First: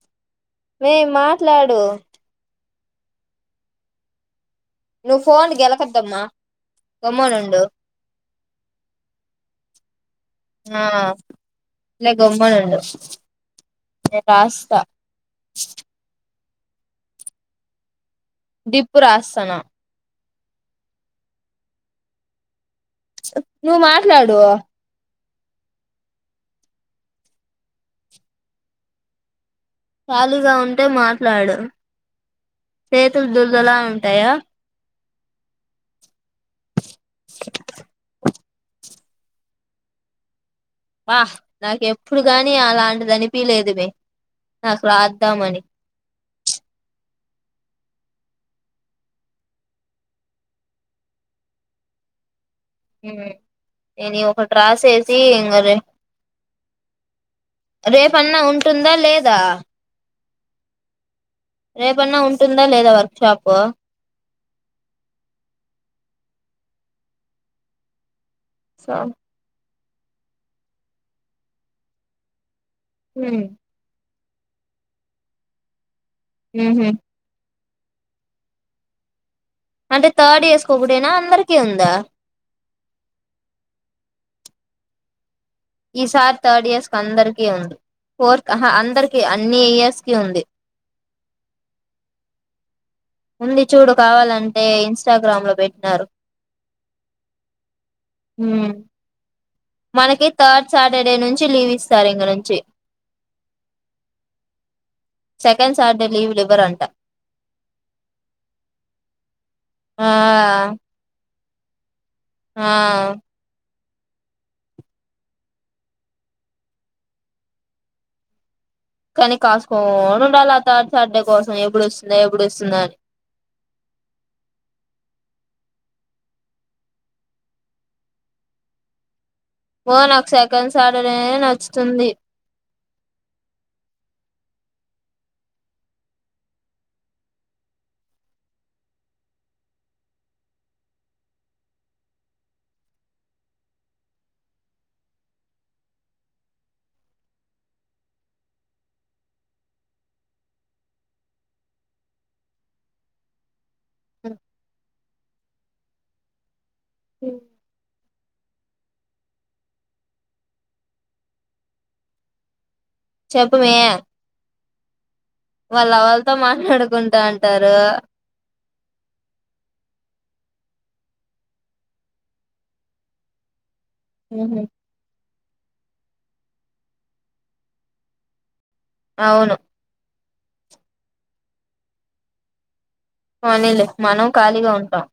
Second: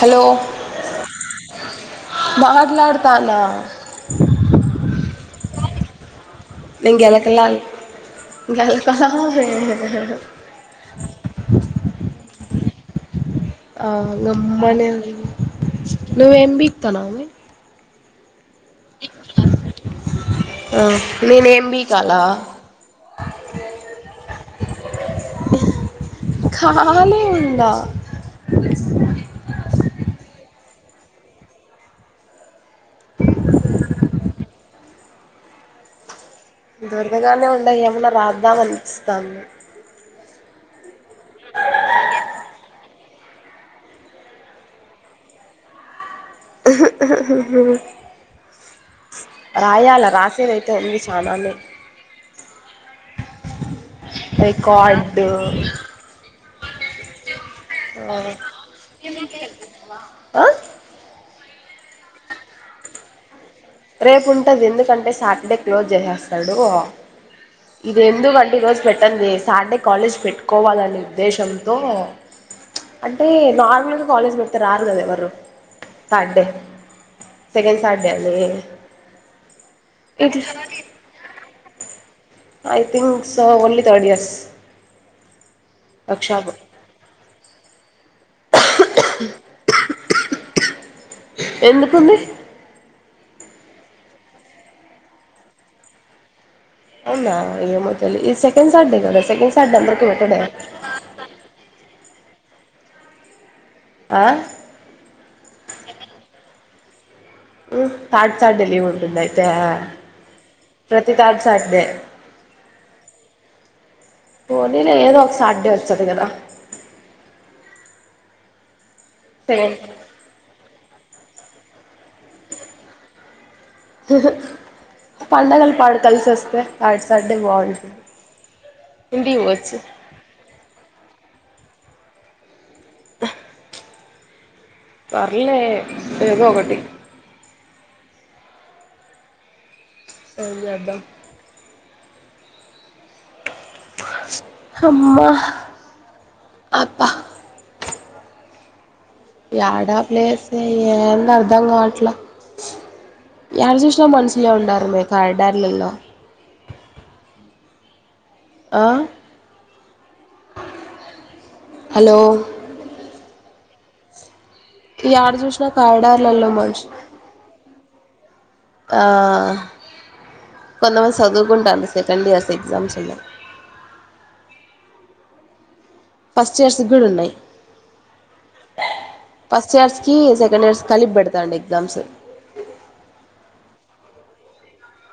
Hello మే మాట్లాడు త్తనా నువ్వు ఫోన్ గెలకద్దమ్మా గమ్మునుండు. గెల్కహావే హ్హా అలో ఆ గమ్మనేవ్ నువ్వేం పిక్తన్నావమ్మి డిప్పు రాస్తానా ఆ నేను ఏం బీకాలా నువ్ మాట్లాడు కాలే ఇంగ ఖాలీగా ఉంటే మాట్లాడు. సెతులుదూర్ధలా ఉంటాయా? దొరదగానే ఉండయి గాని మరి రాద్దాం అనిపిస్తది నాకు వహ నాక్ ఎప్పుడు కగాని అలాంటిది అనిపిలేదు మె నాక్ రాద్దామని ఉహు హుహుహు రాయాల రాసేదైతే ఉంది చానానే మ్ నేను ఒక ట్రాసేసి రికార్డు ఇంగవే ఆ, రేపన్నా ఉంటుందా లేదా? ఆ రేపన్నా ఉంటుందా లేదా వర్క్ షాపు? రేపు ఉంటది ఎందుకంటే సాటర్డే క్లోజ్ చేసేస్తాడు ఇది ఎందుకం ఈ రోజు సో పెట్టంది సాటర్డే కాలేజ్ పెట్టుకోవాలనే ఉద్దేశంతో అంటే నార్మల్గా కాలేజీ పెడితే రారు కదా ఎవ్వరు సండే, ఉహు సెకండ్ సాట్డే అన్దవే అంటే థర్డ్ ఇయర్స్కోకటెనా అందరికి ఉందా? I think so only third years ఈ సార్ వర్క్షాప్ థర్డ్ ఇయర్స్ అందరికీ ఉంది. ఫోర్ ఆహా అందరికి అన్ని ఇయర్స్. కియ ఉంది. ఎందుకుంది. ఉంది చూడు కావాలంటే ఇన్స్టాగ్రామ్ లో పెట్టినారు. అవునా ఏమో తెలీద్ ఈ సెకెండ్ ఉమ్ సాటర్డే కదా సెకండ్. సాటర్డే అందరికి మనకి పెట్టడే థర్డ్ సాటర్డే నుంచి లీవ్ ఇస్తారు ఇక నుంచి. ఆ సెకండ్ సాటర్డే లీవులివ్వరంట. ఉమ్ థార్డ్ సాటర్డే లీవ్ ఉంటుందయితే ఆ ప్రతి థార్డ్ సాటర్డే ఆ పోనీ లే ఏదో ఒకసటుర్డే ఒస్తది కదా. కానీ సెకండ్ కాసుకోనుండాల థార్డ్ సాటర్డే కోసం ఎప్పుడొస్తుందా ఎప్పుడొస్తుందానీ. ఆహ్ పండగలు పాడు కలిసోస్తే ఆట్ సాటర్డే బాగుంటది. పో నాకు సెకండ్ సాటర్డే నచ్చుతుంది. పర్లే ఏదోకటి. ఎమ్జేధం. హమ్మ అబ్బా. యేడా ప్లేసే ఏం అర్ధం కావట్లే. ఏడ చూసినా మనుషులే ఉండారు మీ కారిడార్లలో. ఆహ్ హలో. చెప్పుమే. యాడ చూసినా వాళ్ళు లవర్ తో కారిడార్లలో మాట్లాడుకుంటా ఉంటరూ. ఆహ్. కొంతమంది సదువుకుంటాడ్రు సెకండ్ ఇయర్స్ ఎగ్జామ్స్ ఉన్నాయ్. ఉమ్. ఫస్ట్ ఇయర్స్ కూడా ఉన్నాయి అవును ఫస్ట్ ఇయర్స్. కీ సెకండ్ ఇయర్స్ కలిపెడతాండు ఎగ్జామ్స్. పోనీలే మనం ఖాళీగా ఉంటాం.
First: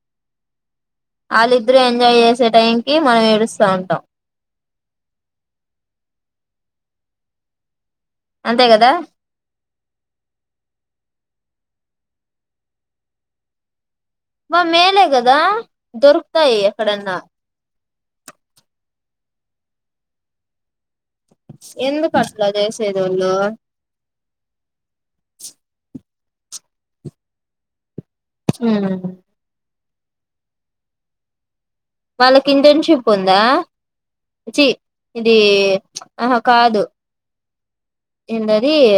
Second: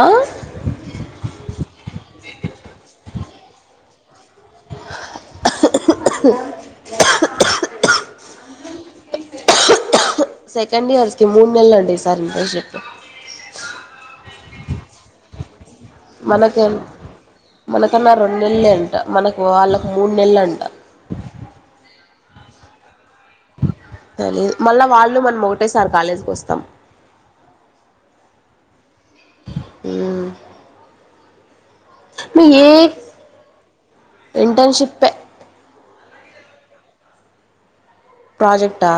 ఆహ్. వాలిద్దరు ఎంజాయ్ చేసే టైముకి మనం ఏడుస్తా ఉంటాం. అంతే కదా. సెకండ్ ఇయర్స్ కి మూడ్ నెల్లండి ఈ సారీ ఇంటర్న్షిపు. మారి మేలే కదా. దొరుకుతాయి మనకేన్ ఎక్కడన్నా మనకన్నా రెండ్ నెల్లెంట. మనకు వాళ్ళకు మూడు నెల్లంట. అందుకు అట్లా చేసేది. తెలీద్ మళ్ళా వాళ్ళు మనం ఒకటేసారి కాలేజీకొస్తాం. ఉమ్. ఉమ్. వాళ్ళకింటేర్న్షిపుందా చీ ఇంటర్న్షిప్ ఇదీ. ఆహ కాదు. ఏందది ప్రాజెక్టా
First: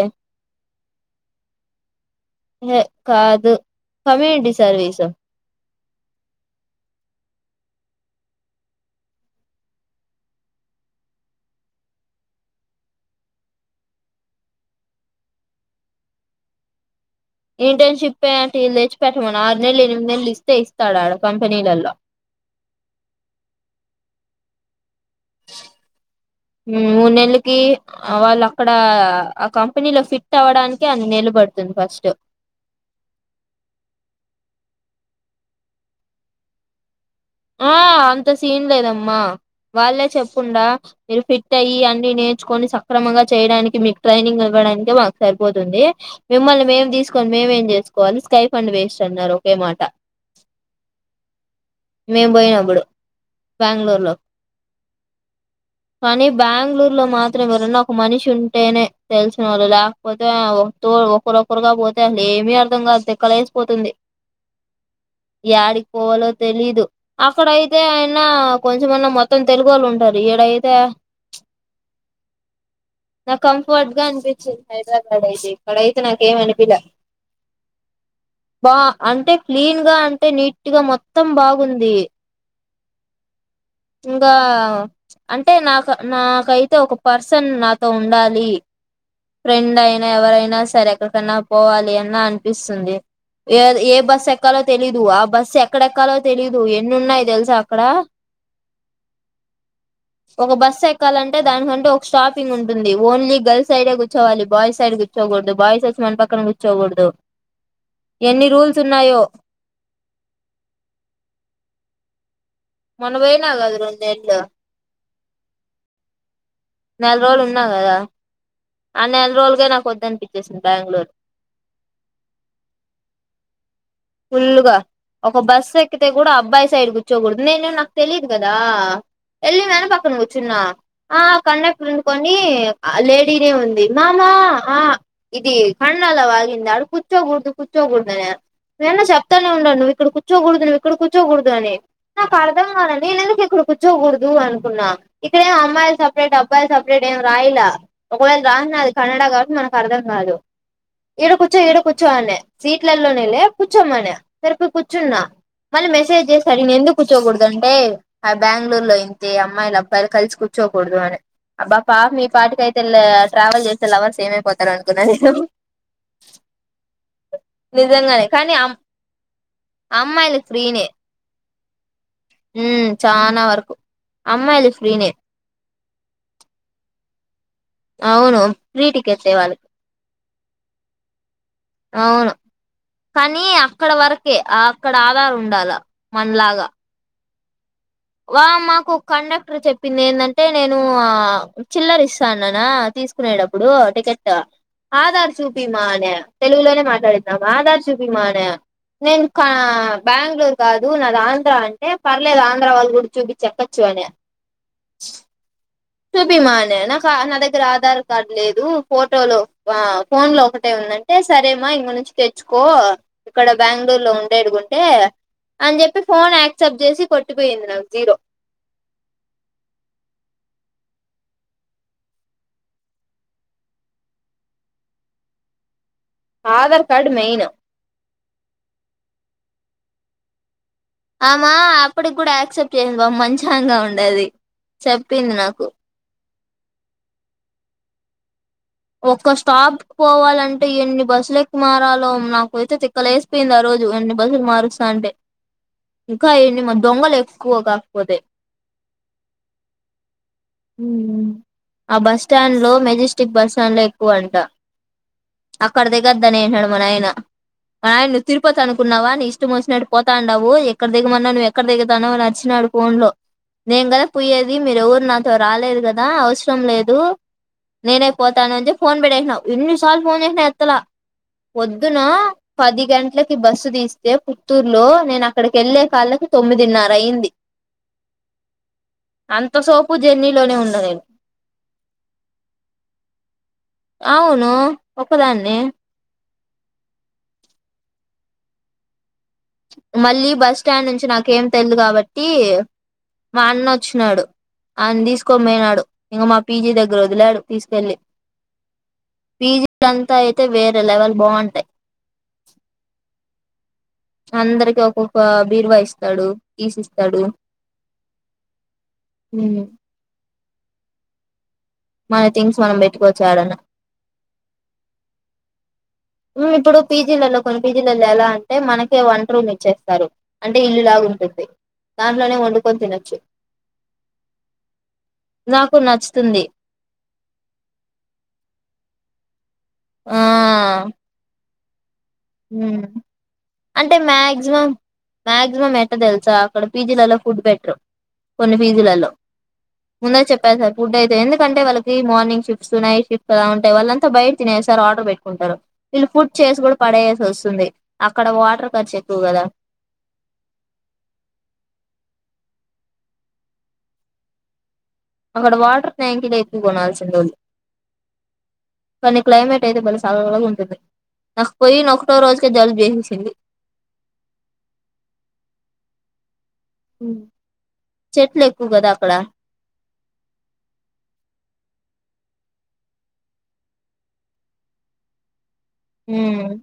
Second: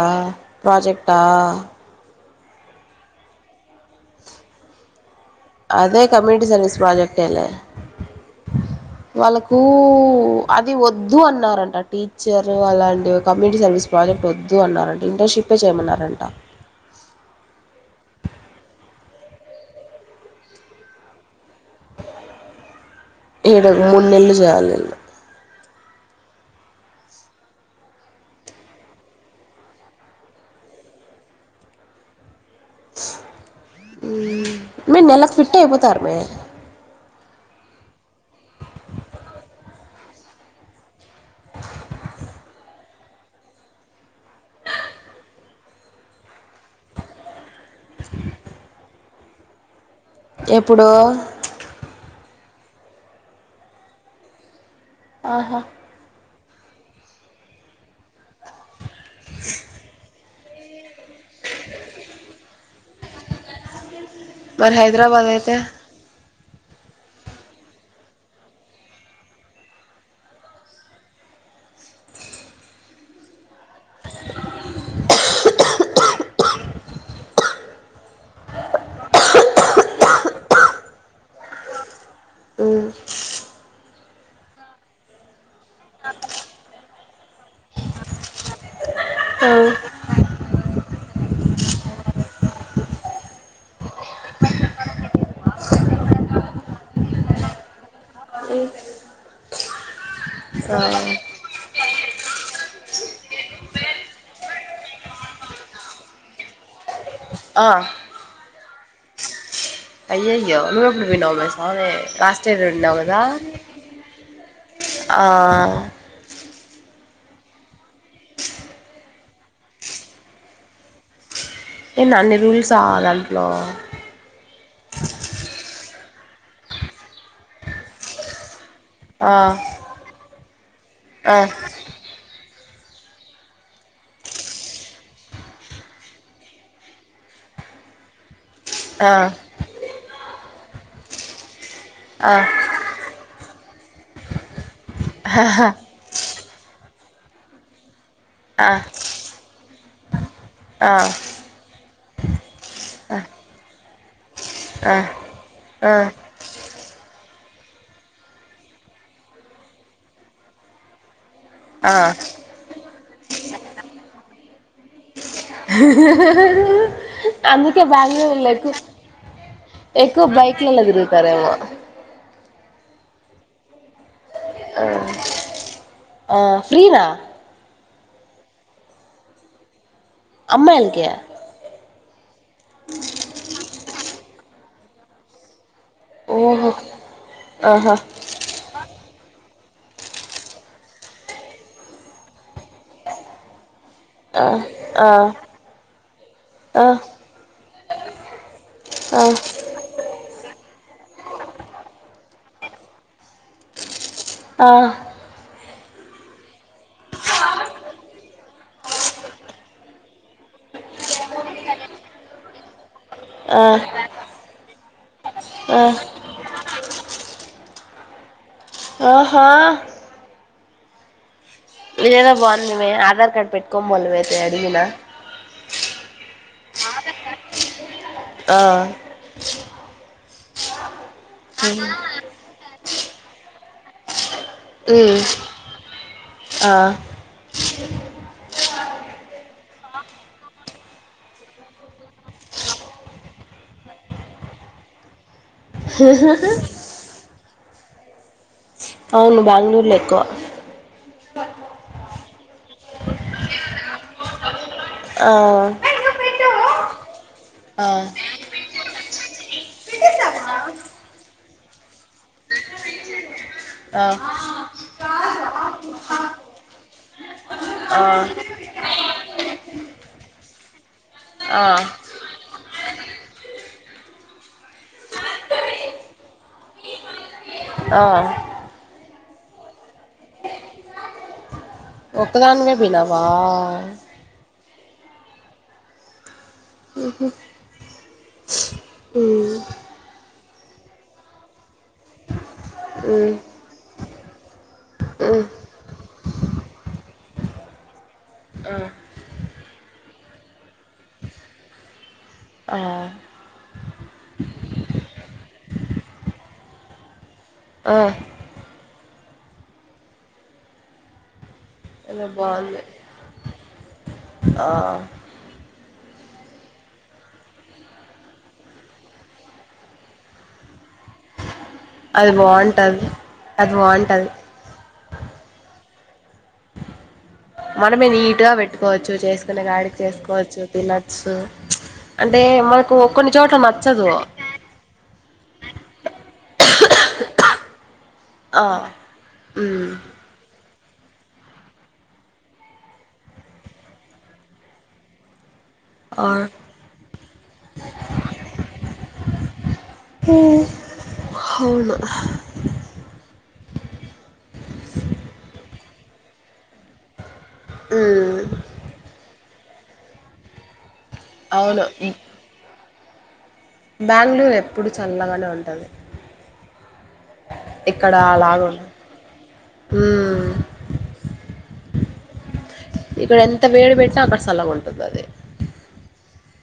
ప్రాజెక్టా. ఏ కాదు కమ్యూనిటీ సర్వీసు. అదే కమ్యూనిటీ సర్వీస్ ప్రాజెక్ట్ లేే. వాళ్ళకూ అది ఓద్దు అన్నారంట టీచర్ అలాంటి కమ్యూనిటీ సర్వీస్ ప్ర. వొద్దు అన్నారంట ఇంటర్న్షిపే చేయమన్నారంట. ఇంటర్న్షిపే అంటే ఈయని తెచ్చి పెట్టమను ఆరు నెలలు ఎనిమిది నెలలు ఇస్తే ఇస్తాడాడు కంప్. ఏడో మూడు నెల్లు చేయాలీలు. మూడు నెలకి వాళ్ళక్కడ ఆ కంపెనీలో ఫిట్ అవడానికి అన్ని నెల పడుతుంది ఫస్ట్ మీరు నెలకు ఫిట్ అయిపోతారు మీ ఆ అంత సీన్ లేదమ్మా వాళ్ళే చెప్పుండా మీరు ఫిట్ అయ్యి అన్నీ నేర్చుకొని సక్రమంగా చేయడానికి మీకు ట్రైనింగ్ ఇవ్వ. ఇవ్వడానికె మాకు సరిపోతుంది. మిమ్మల్ని మేము తీసుకొని మేమేం చేసుకోవాలి స్కై ఫండ్ వేస్ట్ అన్నారు ఒకే మాట. ఎప్పుడో. మేము పోయినప్పుడు బ్యాంగళూరు లో. ఆహా బ్యాంగళూరు లో మాత్రం ఎవరన్నా ఒక మనిషి ఉంటేనే తెలిసిన వాళ్ళు లేకపోతే తోడువో ఒకరొకరుగా పోతే అసలు ఏమి అర్థం కాదు తిక్కలేేసిపోతుంది మరి హైదరాబాద్ అయితే తెలీదు అక్కడయితే అయినా కొంచెమన్నా మొత్తం తెలుగు ఒళ్ళు ఉంటారు ఇడయితే ప్చ్ నా కంఫర్ట్ గా అనిపించిద్ హైదరాబాద్ అయితే ఇక్కడ అయితే నాకేం అనిపియలే బా అంటే క్లీన్ గా అంటే నీట్గా మొత్తం బాగుంది ఉమ్ ఇంగా అంటే నాకు నాకైతే ఒక పర్సన్ నాతో ఉండాలి ఫ్రెండ్ అయినా ఎవరైనా సరే ఎక్కడికన్నా పోవాలి అన్న అనిపిస్తుంది ఎది ఏ బస్ ఎక్కలో తెలీదు ఆ బస్ ఎక్కడెక్కలో తెలీదు ఎన్ని ఉన్నాయి తెలుసా అక్కడ ఒక బస్ ఎక్కాలంటే దానికంటు ఒక స్టాపింగ్ ఉంటుంది ఓన్లీ గర్ల్స్ సైడే కూర్చోవాలి బాయ్ సైడ్ గుచ్చోకూడదు బాయిస్ వచ్చి మన పక్కన గుచ్చోకూడదు ఆ ఎన్ని రూల్స్ ఉన్నాయో అయ్యాయో నువ్వు ఎప్పుడు పోయినవ్ సామీ కాస్త చేరున్నావు మొన్న గదా పోయినా కదా రెండేళ్లు ఆ నెల రోల్లు ఉన్నా కదా ఆ నెల రోల్లుకె నాకు ఒద్దు అనిపించేసింది బ్యాంగళూరు ఏంది అన్ని రూల్సా దాంట్లో ఫుల్లుగా ఒక బస్సు ఎక్కితే కూడా అబ్బాయి సైడ్ కూర్చోకూడదు నేనే నాకు తెలీదు కదా అ ఆ వెళ్ళి వెనక్ పక్కన కూచ్చున్నా ఆ కండక్టర్ ఉండుకోండి ఆ లేడీనే ఉంది నాన్న అ ఇది కనడాలో వాగింది ఆడు కూర్చోకూడదు కూర్చో కూడదు నేన్న ఆ చెప్తానే ఉండాను నువ్ ఇక్కడ కూర్చోకూడదు ఇక్కడ కూర్చోకూడదు అని ఆ ఆ నాకు అర్థం కాలే నేను ఎందుక ఇక్కడ కూర్చోకూడదు అనుకున్నా ఇక్కడే అమ్మాయిలు సపరేట్ అబ్బాయిలు సపరేట్ అప్పుడ ఇడా ఏం రాయలా ఒకవేళ ఆ రాసిన కన్నడ కాబట్టి మనకు అర్థం కాదు ఆ ఇడ కూచో ఇడ కూచో అనే సీట్లల్లోనేలే చోమనా సరే పోయి ఆ కూర్చున్నా మళ్ళీ మెసేజ్ చేస్తాడు ఇమె ఎందుకు కూర్చోకూడదు అంటే ఆ బ్యాంగళూరులో ఇంకె అమ్మాయిలు అబ్బాయిలు కలిసి కూర్చోకూడదు అననే అబ్బా ఆ పాపమీపాటికి అయితేళ్లే ట్రావెల్ చేసే లవర్స్ ఏమైపోతారు అనుకున్నా నేన్ అందుకే నిజంగానే బ్యాంగళూరు కానీ లేదు అమ్ ఎక్కువ అమ్మాయిలు ఫ్రీనే బైక్లల్లాదిరుగుతారేమో ఉమ్ చానా వరకు అమ్మాయిలు ఫ్రీనే ఆ ఫ్రీనా అవును ఫ్రీ టికెట్స్ ఎ వాళ్ళక్ అమ్మాయిలకి అవును కానీ అక్కడ వరకే అక్కడ ఆధార్ ఉండాలా మనలాగా ఓహో ఆహా వా మాకు కండక్టర్ చెప్పింది ఏందంటే నేను ఆ చిల్లరిస్తాన్నానా తీసుకునేటప్పుడు టికెట్ ఆ ఆ ఆధార్ చూపియిమా అనే తెలుగులోనే మాట్లాడిందా అమా ఆధార్ చూపియిమా అనే ఆ నేను కా ఆ బ్యాంగళూరు కాదు నాది ఆంధ్ర అంటే పర్లేదు ఆంధ్ర వాళ్ళు గుడి చూప్పిచ్చి ఎక్కచ్చు అనే ఆ చుపియమనె నాకు నా దగ్గర ఆధార్ కార్డ్ లేదు ఫోటోలు ఆ ఫోన్ లో ఒకటే ఉం ఆనంటే సరే మా ఇంగ నుంచి తెచ్చుకో ఇక్కడ ఆ బ్యాంగుళూర్ లో ఉండేడుగుం అంటే అని ఆ చెప్పి ఫోన్ ఆక్సిప్ట్ చేసి కొట్టిపోయింది నాకు జీరో ఆహా మీదేదో బావుందిమే ఆధార్ కార్డ్ పెట్టుకోమోల్ నువ్ అయితే అడిగినా ఆధార్ కార్డ మెయిన్ ఆ అమా అప్పటికి కూడా యాక్సెప్ట్ చేసింది బాప్ మంచమాగా ఉండది ఉమ్ చెప్పింద్ నాకు ఆ ఒక్క స్టాప్ కు పోవాలంటే ఎన్ని బస్సులు ఎకమరలో నాకైతే తిక్కలేసపోయింద్ ఆ రోజు ఎన్ని బస్సులు మారుస్తా అంటే ఇంకా ఎన్ని మ దొంగలు ఎక్కువ కాకపోతే అవును బెంగుళూర్ల ఎక్కువ ఆ బస్ స్టాండ్ లో మేజిస్టిక్ బస్ స్టాండ్ లో ఎక్కువ అంట ఆ అక్కడ దిగద్ద అని అన్నాడు మా నాయిన మా ఆ నాయన నువ్ తిరుపతి అనుకున్నావా ని ఇస్ట్ ఇష్టమొచ్చినట్టు పోతాండవు ఎక్కడ దగ్గమన్నా నువ్వు ఎక్కడ దగ్గతావనచ్చినడ్ ఫోన్ లో నేన్ గద ఆ పోయేది మీరు ఎవర్ నాతో రాలేద్ గద అవసరం లేదు ఆ నేనె పోతనా అని ఫోన్ పెట్టేసినవ్ ఏన్నిసార్లు ఫోన్ చేసినా ఎత్తలా ఆ పొద్దునా పది గంటలకు బస్సు తీస్తే పుత్తూర్ లో నేను అక్కడికి ఏళ్ళే కళ్ళకి తొమ్మిదిన్నర అయింది ఆ అంత సోపు జర్నీలోనే ఉన్న నేన్ ఒకదాన్వె బొయినవా ఒకదానే ఉహు చ్ మళ్ళీ బస్ స్టాండ్ నుంచి నాకేం తెల్దు కాబట్టి మ్ చ్ నాడు ఆన్ తీసుకొబోయినాడు ఇంగ మా పీజీ దగ్గర ఒదిలాడు తీసుకెళ్లి పీజీ లంతా అయితే వేరే లెవెల్ బావుంటాయి ఆ అందరికి ఒక్కొక్క బీరువా ఇస్తాడు కీస్ ఇస్తాడు ఆ మ్ మన అదే థింగ్స్ మనం బాగుంది పెట్టుకొచ్ ఏడన్నా ఆ మ్ ఇప్పుడు పీజీలలో కొన్ని పీజీలోల్ ఎలా అంటే మనక వంట రూమ్ ఇచ్చేస్తారు అంటే ఇల్లుల బగుంటంది అది దాంట్లోనే ఓండుకొని బాగుంటది తినొచ్చు అది బాగుంటది నాకు నచ్చుతుంది మనమే నీట్ గా వెట్టుకోచ్చు చేసుకునే కాడికి ఆ చేసుకోచ్చు తినచ్చు మ్ అంటే నచ్చదు మాక్సిమం మాక్సిమం ఎట్ట తెలుసా అక్కడ పీజీలల ఫుడ్ పెట్టరు కొన్ని ఆ పీజీలలో మ్మ్ ముందే చెప్పేసా ఫుడ్ అయితే ఎందుకంటే వాళ్ళకి మార్నింగ్ షిఫ్ట్స్ నైట్ షిఫ్ట్స్ అలా ఉంటాయి వాళ్ళంతా బయట తినేసార్ ఆర్డర్ పెట్టుకుంటారు ఇలు ఆ ఫుడ్ చేసి కూడా పడేయాసోసుంది అక్కడ వాటర్ ఖర్చు ఎక్కువ గద ఉమ హ అక్కడ వాటర్ ట్యాంకిలు ఎక్కువ కొనాల్సింద ఆల్ మ్మ్ కానీ క్లైమేట్ అయితే బలే సల్లగ్ ఉంటుంది నాక్ పోయిన అవును ఒకటోరోజుకి జల్బు జెసింది బెంగళూరు ఎప్పుడు చల్లగానే ఉంటది ఇక్కడ అలాగా చెట్లేకువ్ గద ఉండదు అక్కడ మ్మ్ ఇక్కడ ఎంత వేడి పెట్నా అక్కడ సల్లగా ఉంటుంది అది ఉమ్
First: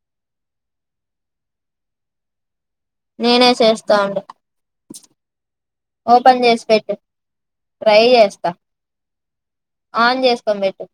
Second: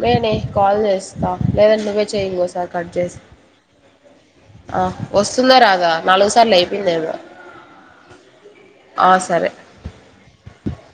నేనే కాల్ చేస్తా లేదంటె నువ్వే చెయి ఇంగోసారి కట్ చేసి నేనే చేస్తా ఉండే వస్తుందా రాదా మళ్లీ ఒక ఓపెన్ సార్లు చేసి పెట్టు అయిపోయిందద ట్రై చేస్తా ఆన్ చేసుకోని పెట్టు